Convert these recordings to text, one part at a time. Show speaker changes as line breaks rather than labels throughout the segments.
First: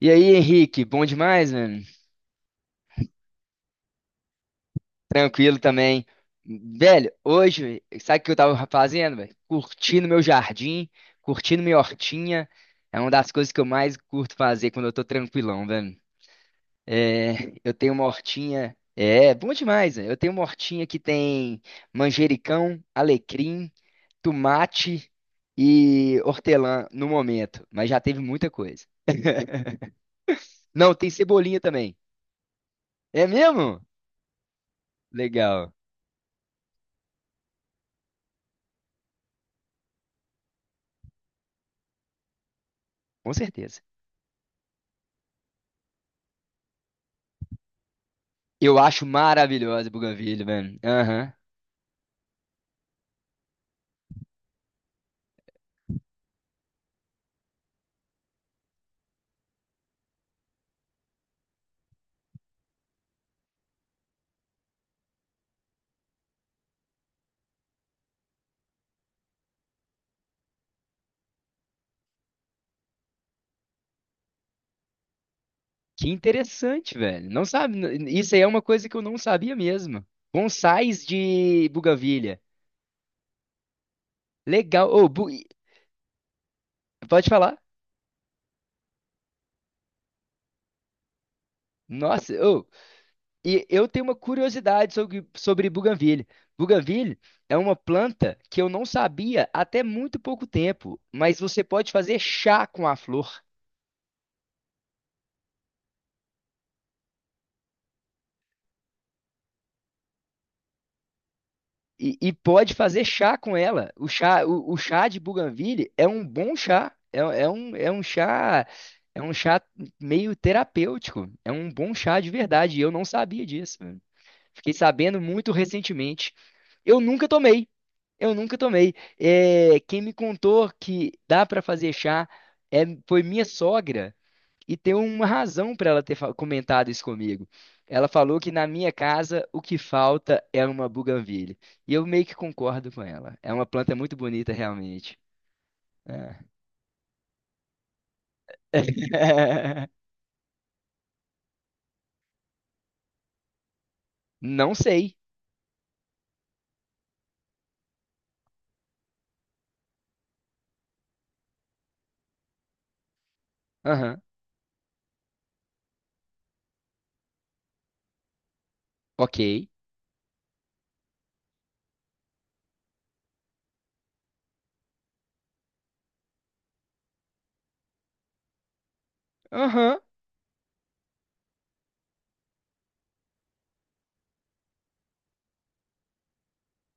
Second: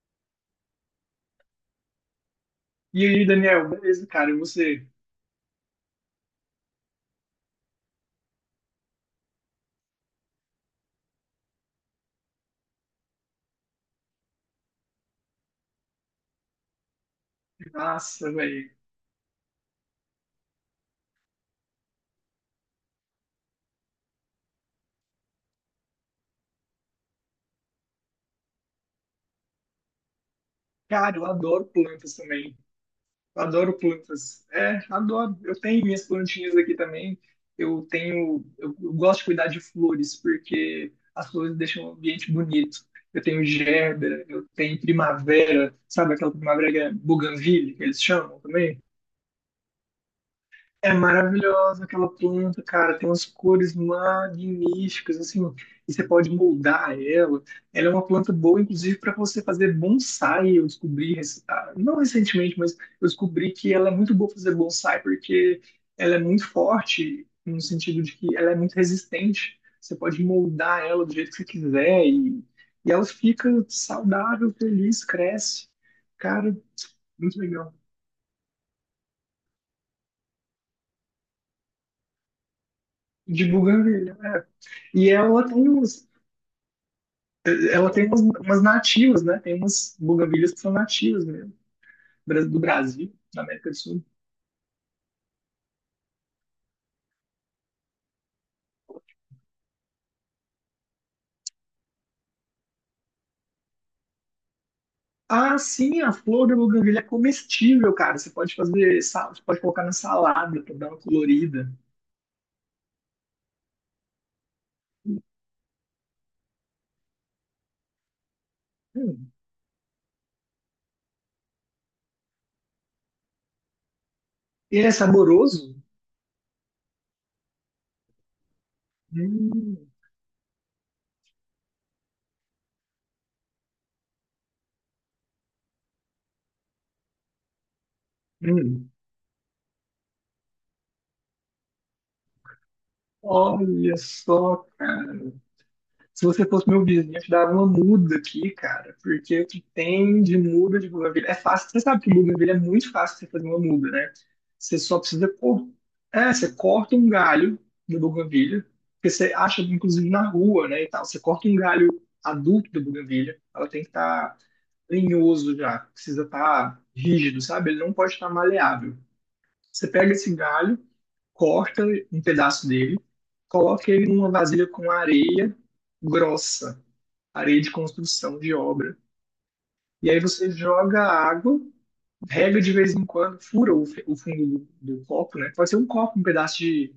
E aí, Henrique, bom demais, mano?
E aí, Daniel, beleza, cara? E você?
Tranquilo também. Velho, hoje, sabe o que eu tava fazendo, velho? Curtindo meu jardim, curtindo minha hortinha. É uma das coisas que eu mais curto fazer quando eu tô tranquilão, velho. É, eu tenho uma
Nossa, velho.
hortinha. É, bom demais, velho. Eu tenho uma hortinha que tem manjericão, alecrim, tomate e hortelã no momento, mas já teve muita coisa. Não, tem
Cara, eu
cebolinha
adoro
também.
plantas também.
É
Eu adoro
mesmo?
plantas. É, adoro. Eu
Legal,
tenho minhas plantinhas aqui também. Eu tenho. Eu gosto de cuidar de flores, porque as flores deixam o ambiente bonito. Eu
com
tenho
certeza.
gerbera, eu tenho primavera, sabe aquela primavera que é buganvília, que eles chamam
Eu
também?
acho maravilhosa Buganvília, velho.
É
Aham.
maravilhosa aquela planta, cara. Tem umas cores magníficas, assim, e você pode moldar ela. Ela é uma planta boa, inclusive, para você fazer bonsai. Eu descobri, não recentemente, mas eu descobri que ela é muito boa pra fazer bonsai, porque ela é muito forte, no sentido de que ela é muito resistente. Você pode moldar ela do jeito que você quiser, e ela fica saudável, feliz, cresce.
Que
Cara,
interessante, velho.
muito
Não
legal.
sabe, isso aí é uma coisa que eu não sabia mesmo. Bonsais de Buganvília.
De buganvília, é.
Legal. Ô,
E ela tem uns
pode falar?
ela tem umas, umas nativas, né? Tem umas buganvilhas que são nativas mesmo,
Nossa,
do
ô,
Brasil, da
e
América do
eu tenho
Sul.
uma curiosidade sobre Buganvília. Buganvília é uma planta que eu não sabia até muito pouco tempo, mas você pode fazer chá com a flor.
Ah, sim, a flor da buganvília é comestível, cara. Você pode fazer, você pode colocar na salada para dar uma colorida.
E pode fazer chá com ela. O chá, o chá de Bougainville é um bom chá. É um
Hum.
chá meio terapêutico. É um bom chá de verdade. E eu não sabia disso, mano. Fiquei
E é
sabendo muito
saboroso?
recentemente. Eu nunca tomei. Eu nunca tomei. É,
Hum,
quem me contou que dá para fazer chá foi minha sogra. E tem uma razão para ela ter comentado isso comigo. Ela falou que na
hum.
minha casa o que falta é uma buganvília. E eu meio que concordo com ela. É uma planta
Olha
muito bonita,
só,
realmente.
cara. Se
É.
você fosse meu vizinho, eu te dava uma muda aqui, cara, porque o que tem de muda de bougainville é fácil. Você sabe que bougainville é muito fácil você fazer uma muda, né?
Não
Você só
sei.
precisa cor... é, você corta um galho do bougainville, que você acha inclusive na rua, né, e tal. Você corta um galho adulto da bougainville, ela tem que
Aham.
estar tá lenhoso já, precisa estar rígido, sabe? Ele não pode estar maleável.
Ok.
Você pega esse galho, corta um pedaço dele, coloca ele numa vasilha com areia grossa, areia de construção, de obra.
Aham.
E aí você joga a água, rega de vez em quando, fura o, o fundo do, do copo, né? Pode ser um copo, um pedaço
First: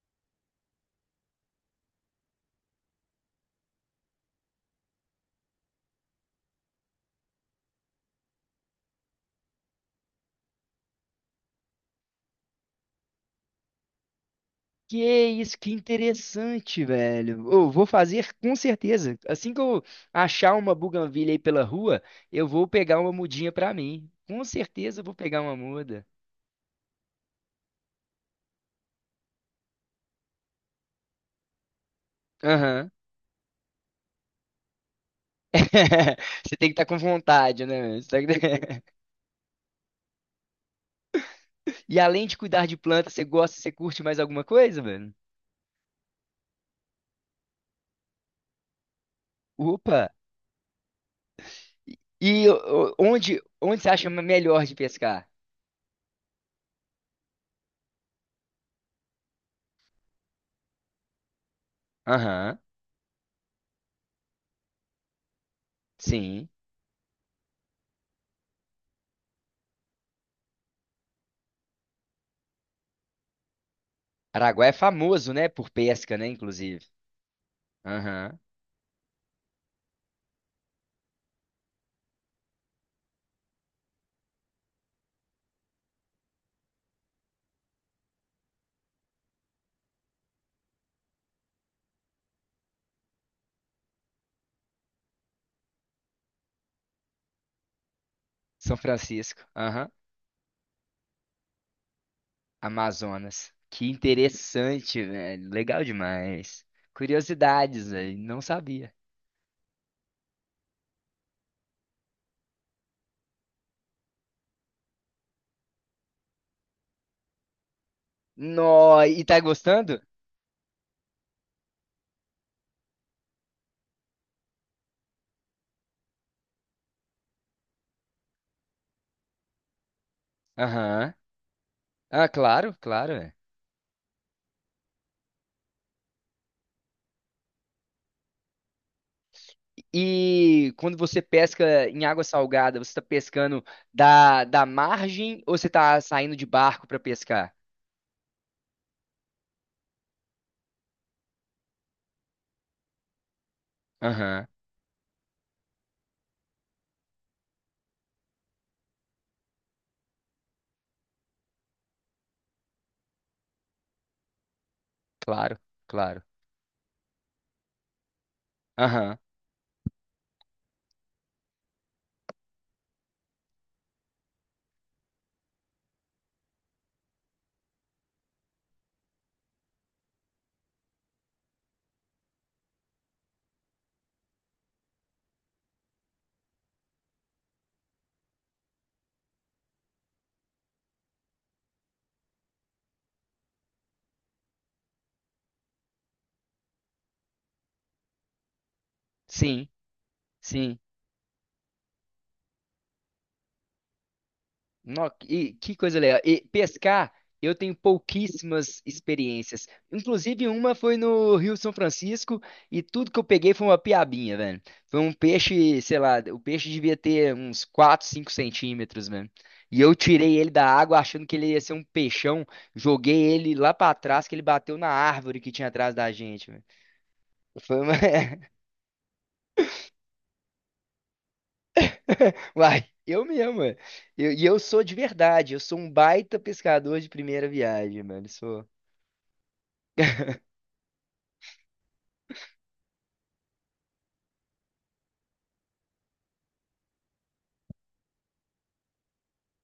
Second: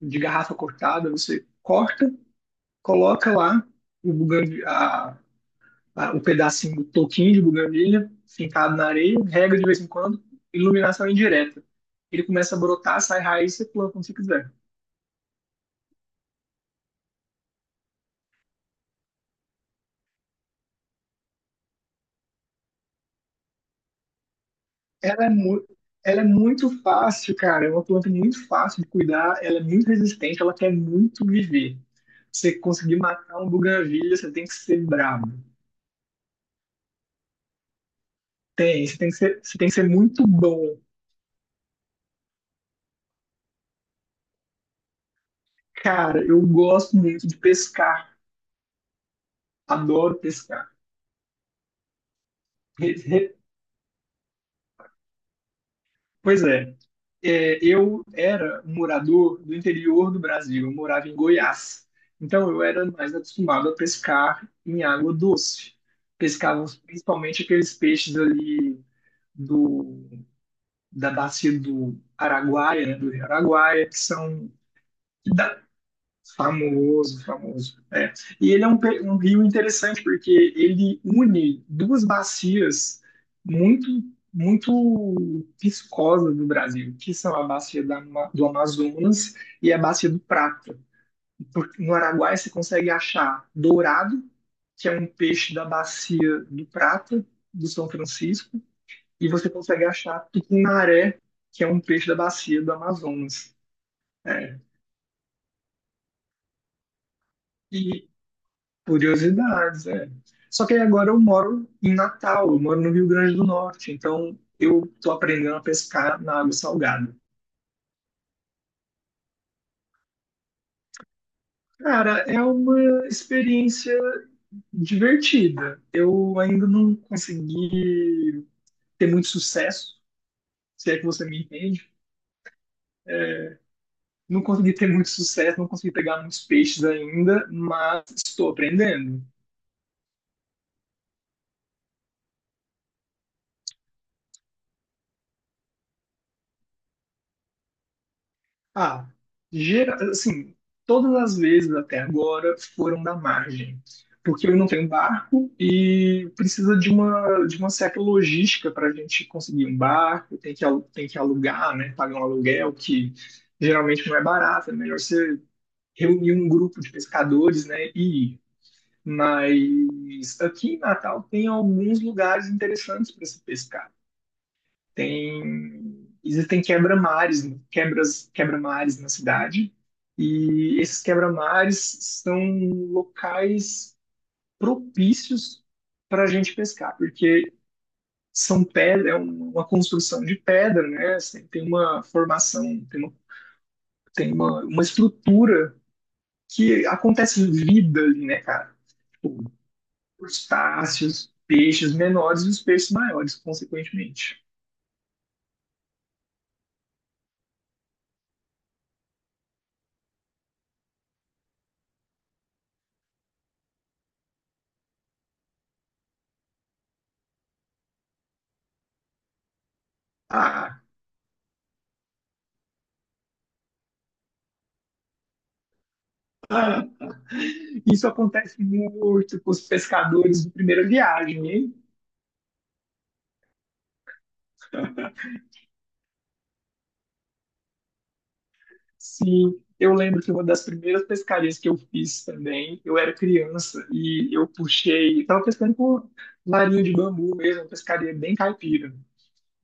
de garrafa cortada, você corta, coloca lá o, o pedacinho do toquinho de buganvília fincado na areia, rega de vez em quando, iluminação indireta. Ele começa a brotar, sai raiz, você planta como você quiser.
Que isso, que interessante, velho. Eu vou fazer com certeza. Assim que eu achar uma buganvília aí pela rua, eu vou pegar uma mudinha pra mim. Com certeza eu vou
Ela é,
pegar uma
mu
muda.
Ela é muito fácil, cara. É uma planta muito fácil de cuidar. Ela é muito resistente. Ela quer muito viver. Você
Aham.
conseguir matar um buganvília, você tem que ser brabo.
Você tem que estar com vontade, né, mano? Você tá-
Tem, você tem que ser, você tem que ser muito bom.
E além de cuidar de planta, você curte mais alguma coisa, mano?
Cara, eu gosto muito de pescar.
Opa!
Adoro pescar.
E ô, onde, onde você acha melhor de pescar?
Pois é, é, eu era um morador do interior do Brasil, eu morava em Goiás. Então
Aham,
eu era mais acostumado a pescar em água doce.
sim.
Pescávamos principalmente aqueles peixes ali do, da bacia do Araguaia, né, do Rio Araguaia, que são
Araguá é
que
famoso, né?
dá
Por pesca, né? Inclusive.
famoso, famoso. É.
Aham.
E ele é um, um rio interessante porque ele une duas bacias muito, muito viscosas do Brasil, que são a bacia da do Amazonas e a bacia do Prata. No Araguaia você consegue achar dourado, que é um peixe da bacia do Prata, do São Francisco,
São
e
Francisco.
você consegue
Aham.
achar tucunaré, que é um peixe da bacia do
Amazonas.
Amazonas.
Que
É.
interessante, velho. Legal demais. Curiosidades, velho. Não sabia.
Curiosidades, é. Só que aí agora eu moro em Natal, eu moro no Rio Grande do Norte, então eu tô aprendendo a pescar na água salgada.
Nó, e tá gostando?
Cara, é uma experiência divertida. Eu ainda não consegui ter muito sucesso, se é que
Aham.
você me entende.
Ah, claro, claro, é.
Não consegui ter muito sucesso, não consegui pegar muitos peixes ainda, mas estou aprendendo.
E quando você pesca em água salgada, você está pescando da margem ou você está saindo de barco para pescar?
Ah, gera, assim, todas as vezes até agora foram da margem,
Aham,
porque eu não tenho barco e precisa de uma certa logística para a gente conseguir um barco, tem que, tem que alugar, né, pagar um aluguel que geralmente não é barato, é melhor você
claro, claro.
reunir um grupo de pescadores, né, e ir.
Aham,
Mas aqui em Natal tem alguns lugares interessantes para se pescar tem existem quebra-mares, quebras, quebra-mares na cidade, e esses quebra-mares são locais propícios para a gente pescar, porque são pedra, é uma construção de pedra, né? Assim, tem uma formação, tem uma estrutura que acontece vida ali, né, cara? Tipo,
sim, sim.
crustáceos, peixes menores e os peixes maiores, consequentemente.
Nó e que coisa legal. E pescar, eu tenho pouquíssimas experiências. Inclusive, uma foi no Rio São Francisco e tudo que eu peguei foi uma piabinha, velho. Foi um peixe, sei lá, o peixe devia ter uns 4, 5 centímetros, velho. E eu tirei ele da
Ah,
água achando que ele ia ser um peixão. Joguei ele lá pra trás, que ele bateu na árvore que tinha atrás da gente, velho.
ah,
Foi uma.
isso acontece muito com os pescadores de primeira viagem, hein?
Uai, eu mesmo, velho. E eu, sou de verdade, eu sou um baita pescador de primeira viagem, mano. Sou.
Sim, eu lembro que uma das primeiras pescarias que eu fiz também, eu era criança e eu puxei, estava pescando com larinha de bambu mesmo, uma pescaria bem caipira.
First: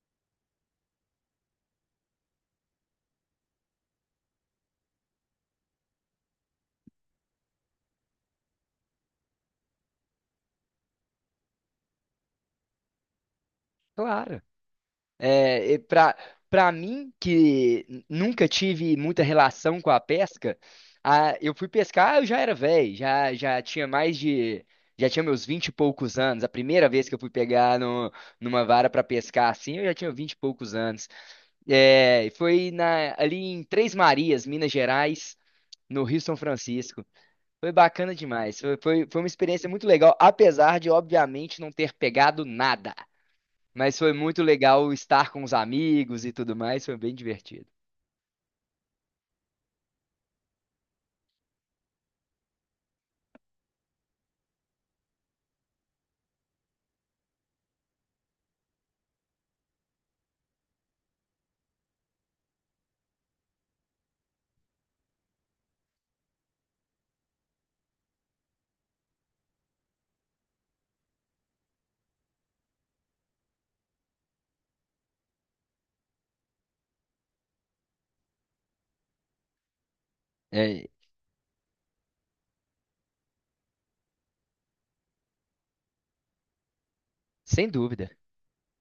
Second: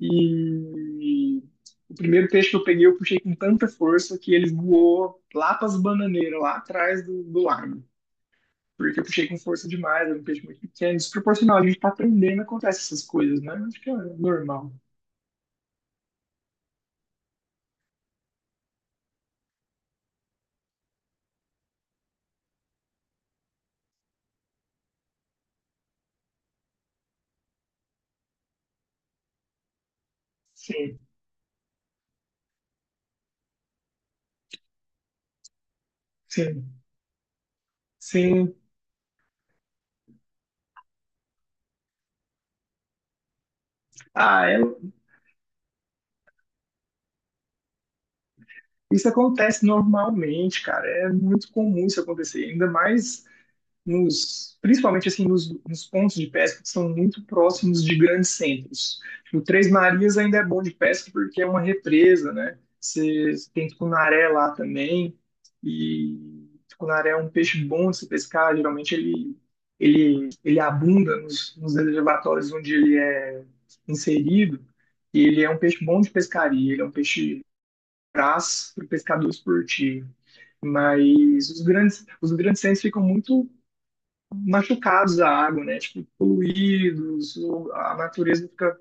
E o primeiro peixe que eu peguei, eu puxei com tanta força que ele voou lá para as bananeiras, lá atrás do, do lago. Porque eu puxei com força demais, era um peixe muito pequeno, desproporcional. A gente está aprendendo, acontece essas coisas, né? Acho que é
Claro.
normal.
É, e pra mim, que nunca tive muita relação com a pesca, eu fui pescar, eu já era velho, já tinha mais de. Já tinha meus vinte e poucos anos. A primeira vez que eu fui pegar no, numa vara pra pescar assim, eu já tinha vinte e poucos
Sim.
anos. É, e foi ali em Três Marias, Minas Gerais, no Rio São
Sim,
Francisco. Foi bacana
sim.
demais. Foi uma experiência muito legal, apesar de, obviamente, não ter pegado nada. Mas foi muito
Ah, é-
legal estar com os amigos e tudo mais, foi bem divertido.
isso acontece normalmente, cara. É muito comum isso acontecer. Ainda mais nos, principalmente assim nos, nos pontos de pesca que são muito próximos de grandes centros. O Três Marias ainda é bom de pesca porque é uma represa, né? Você tem tucunaré lá também e tucunaré é um peixe bom de se pescar. Geralmente ele ele abunda nos, nos reservatórios onde ele é inserido. E ele é um peixe bom de pescaria. Ele é um peixe praça para o pescador esportivo
É,
mas os grandes centros ficam muito machucados à água, né? Tipo, poluídos,
sem
ou a
dúvida.
natureza fica,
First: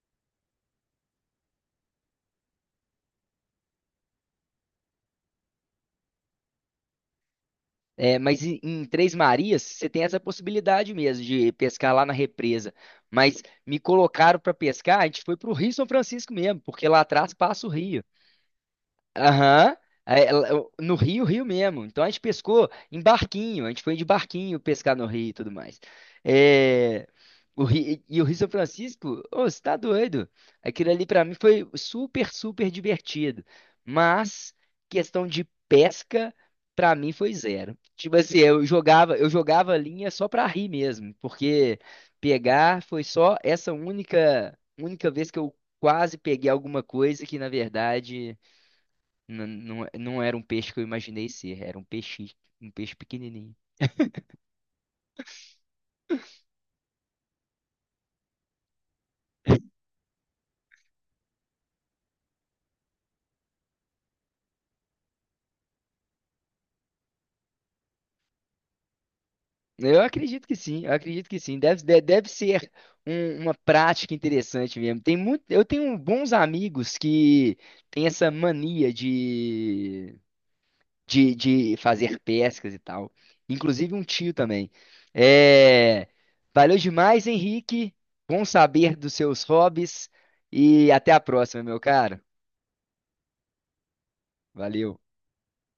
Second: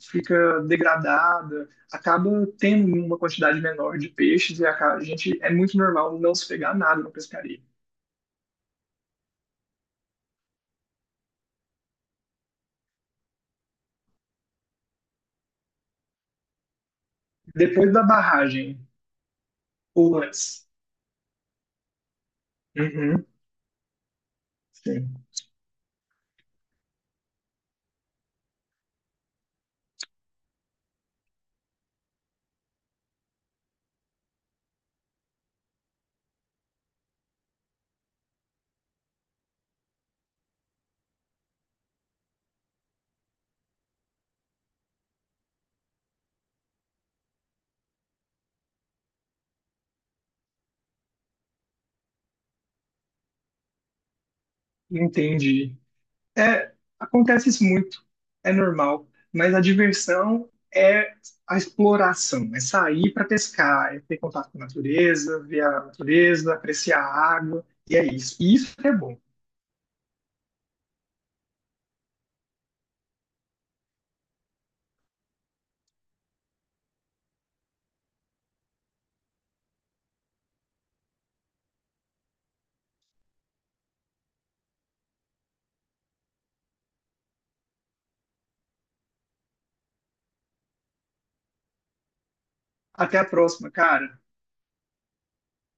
fica degradada, acaba tendo uma quantidade menor de peixes e a gente é muito normal não se pegar nada na pescaria.
É, mas em Três Marias, você tem essa possibilidade mesmo de pescar lá na represa. Mas me colocaram para pescar, a gente foi para o Rio São Francisco mesmo, porque lá atrás passa o
Depois da
rio.
barragem,
Aham.
ou
Aí
antes.
no Rio, Rio mesmo. Então a gente pescou em
Uhum,
barquinho, a gente foi de barquinho pescar no
sim,
Rio e tudo mais. É, o Ri- e o Rio São Francisco, ô, você tá doido? Aquilo ali pra mim foi super, super divertido. Mas questão de pesca, pra mim foi zero. Tipo assim, eu jogava a linha só pra rir mesmo, porque pegar foi só essa única, única vez que eu quase peguei alguma coisa que na verdade. Não, não, não era um peixe que eu imaginei ser, era um peixe pequenininho.
entendi. É, acontece isso muito, é normal, mas a diversão é a exploração, é sair para pescar, é ter contato com a natureza, ver a natureza, apreciar a água, e é isso. E isso que é bom.
Eu acredito que sim, eu acredito que sim. Deve ser uma prática interessante mesmo. Tem muito, eu tenho bons amigos que têm essa mania de, fazer pescas e tal. Inclusive um tio também. É, valeu demais, Henrique. Bom saber dos seus hobbies e até a próxima, meu caro.
Até a próxima, cara.
Valeu.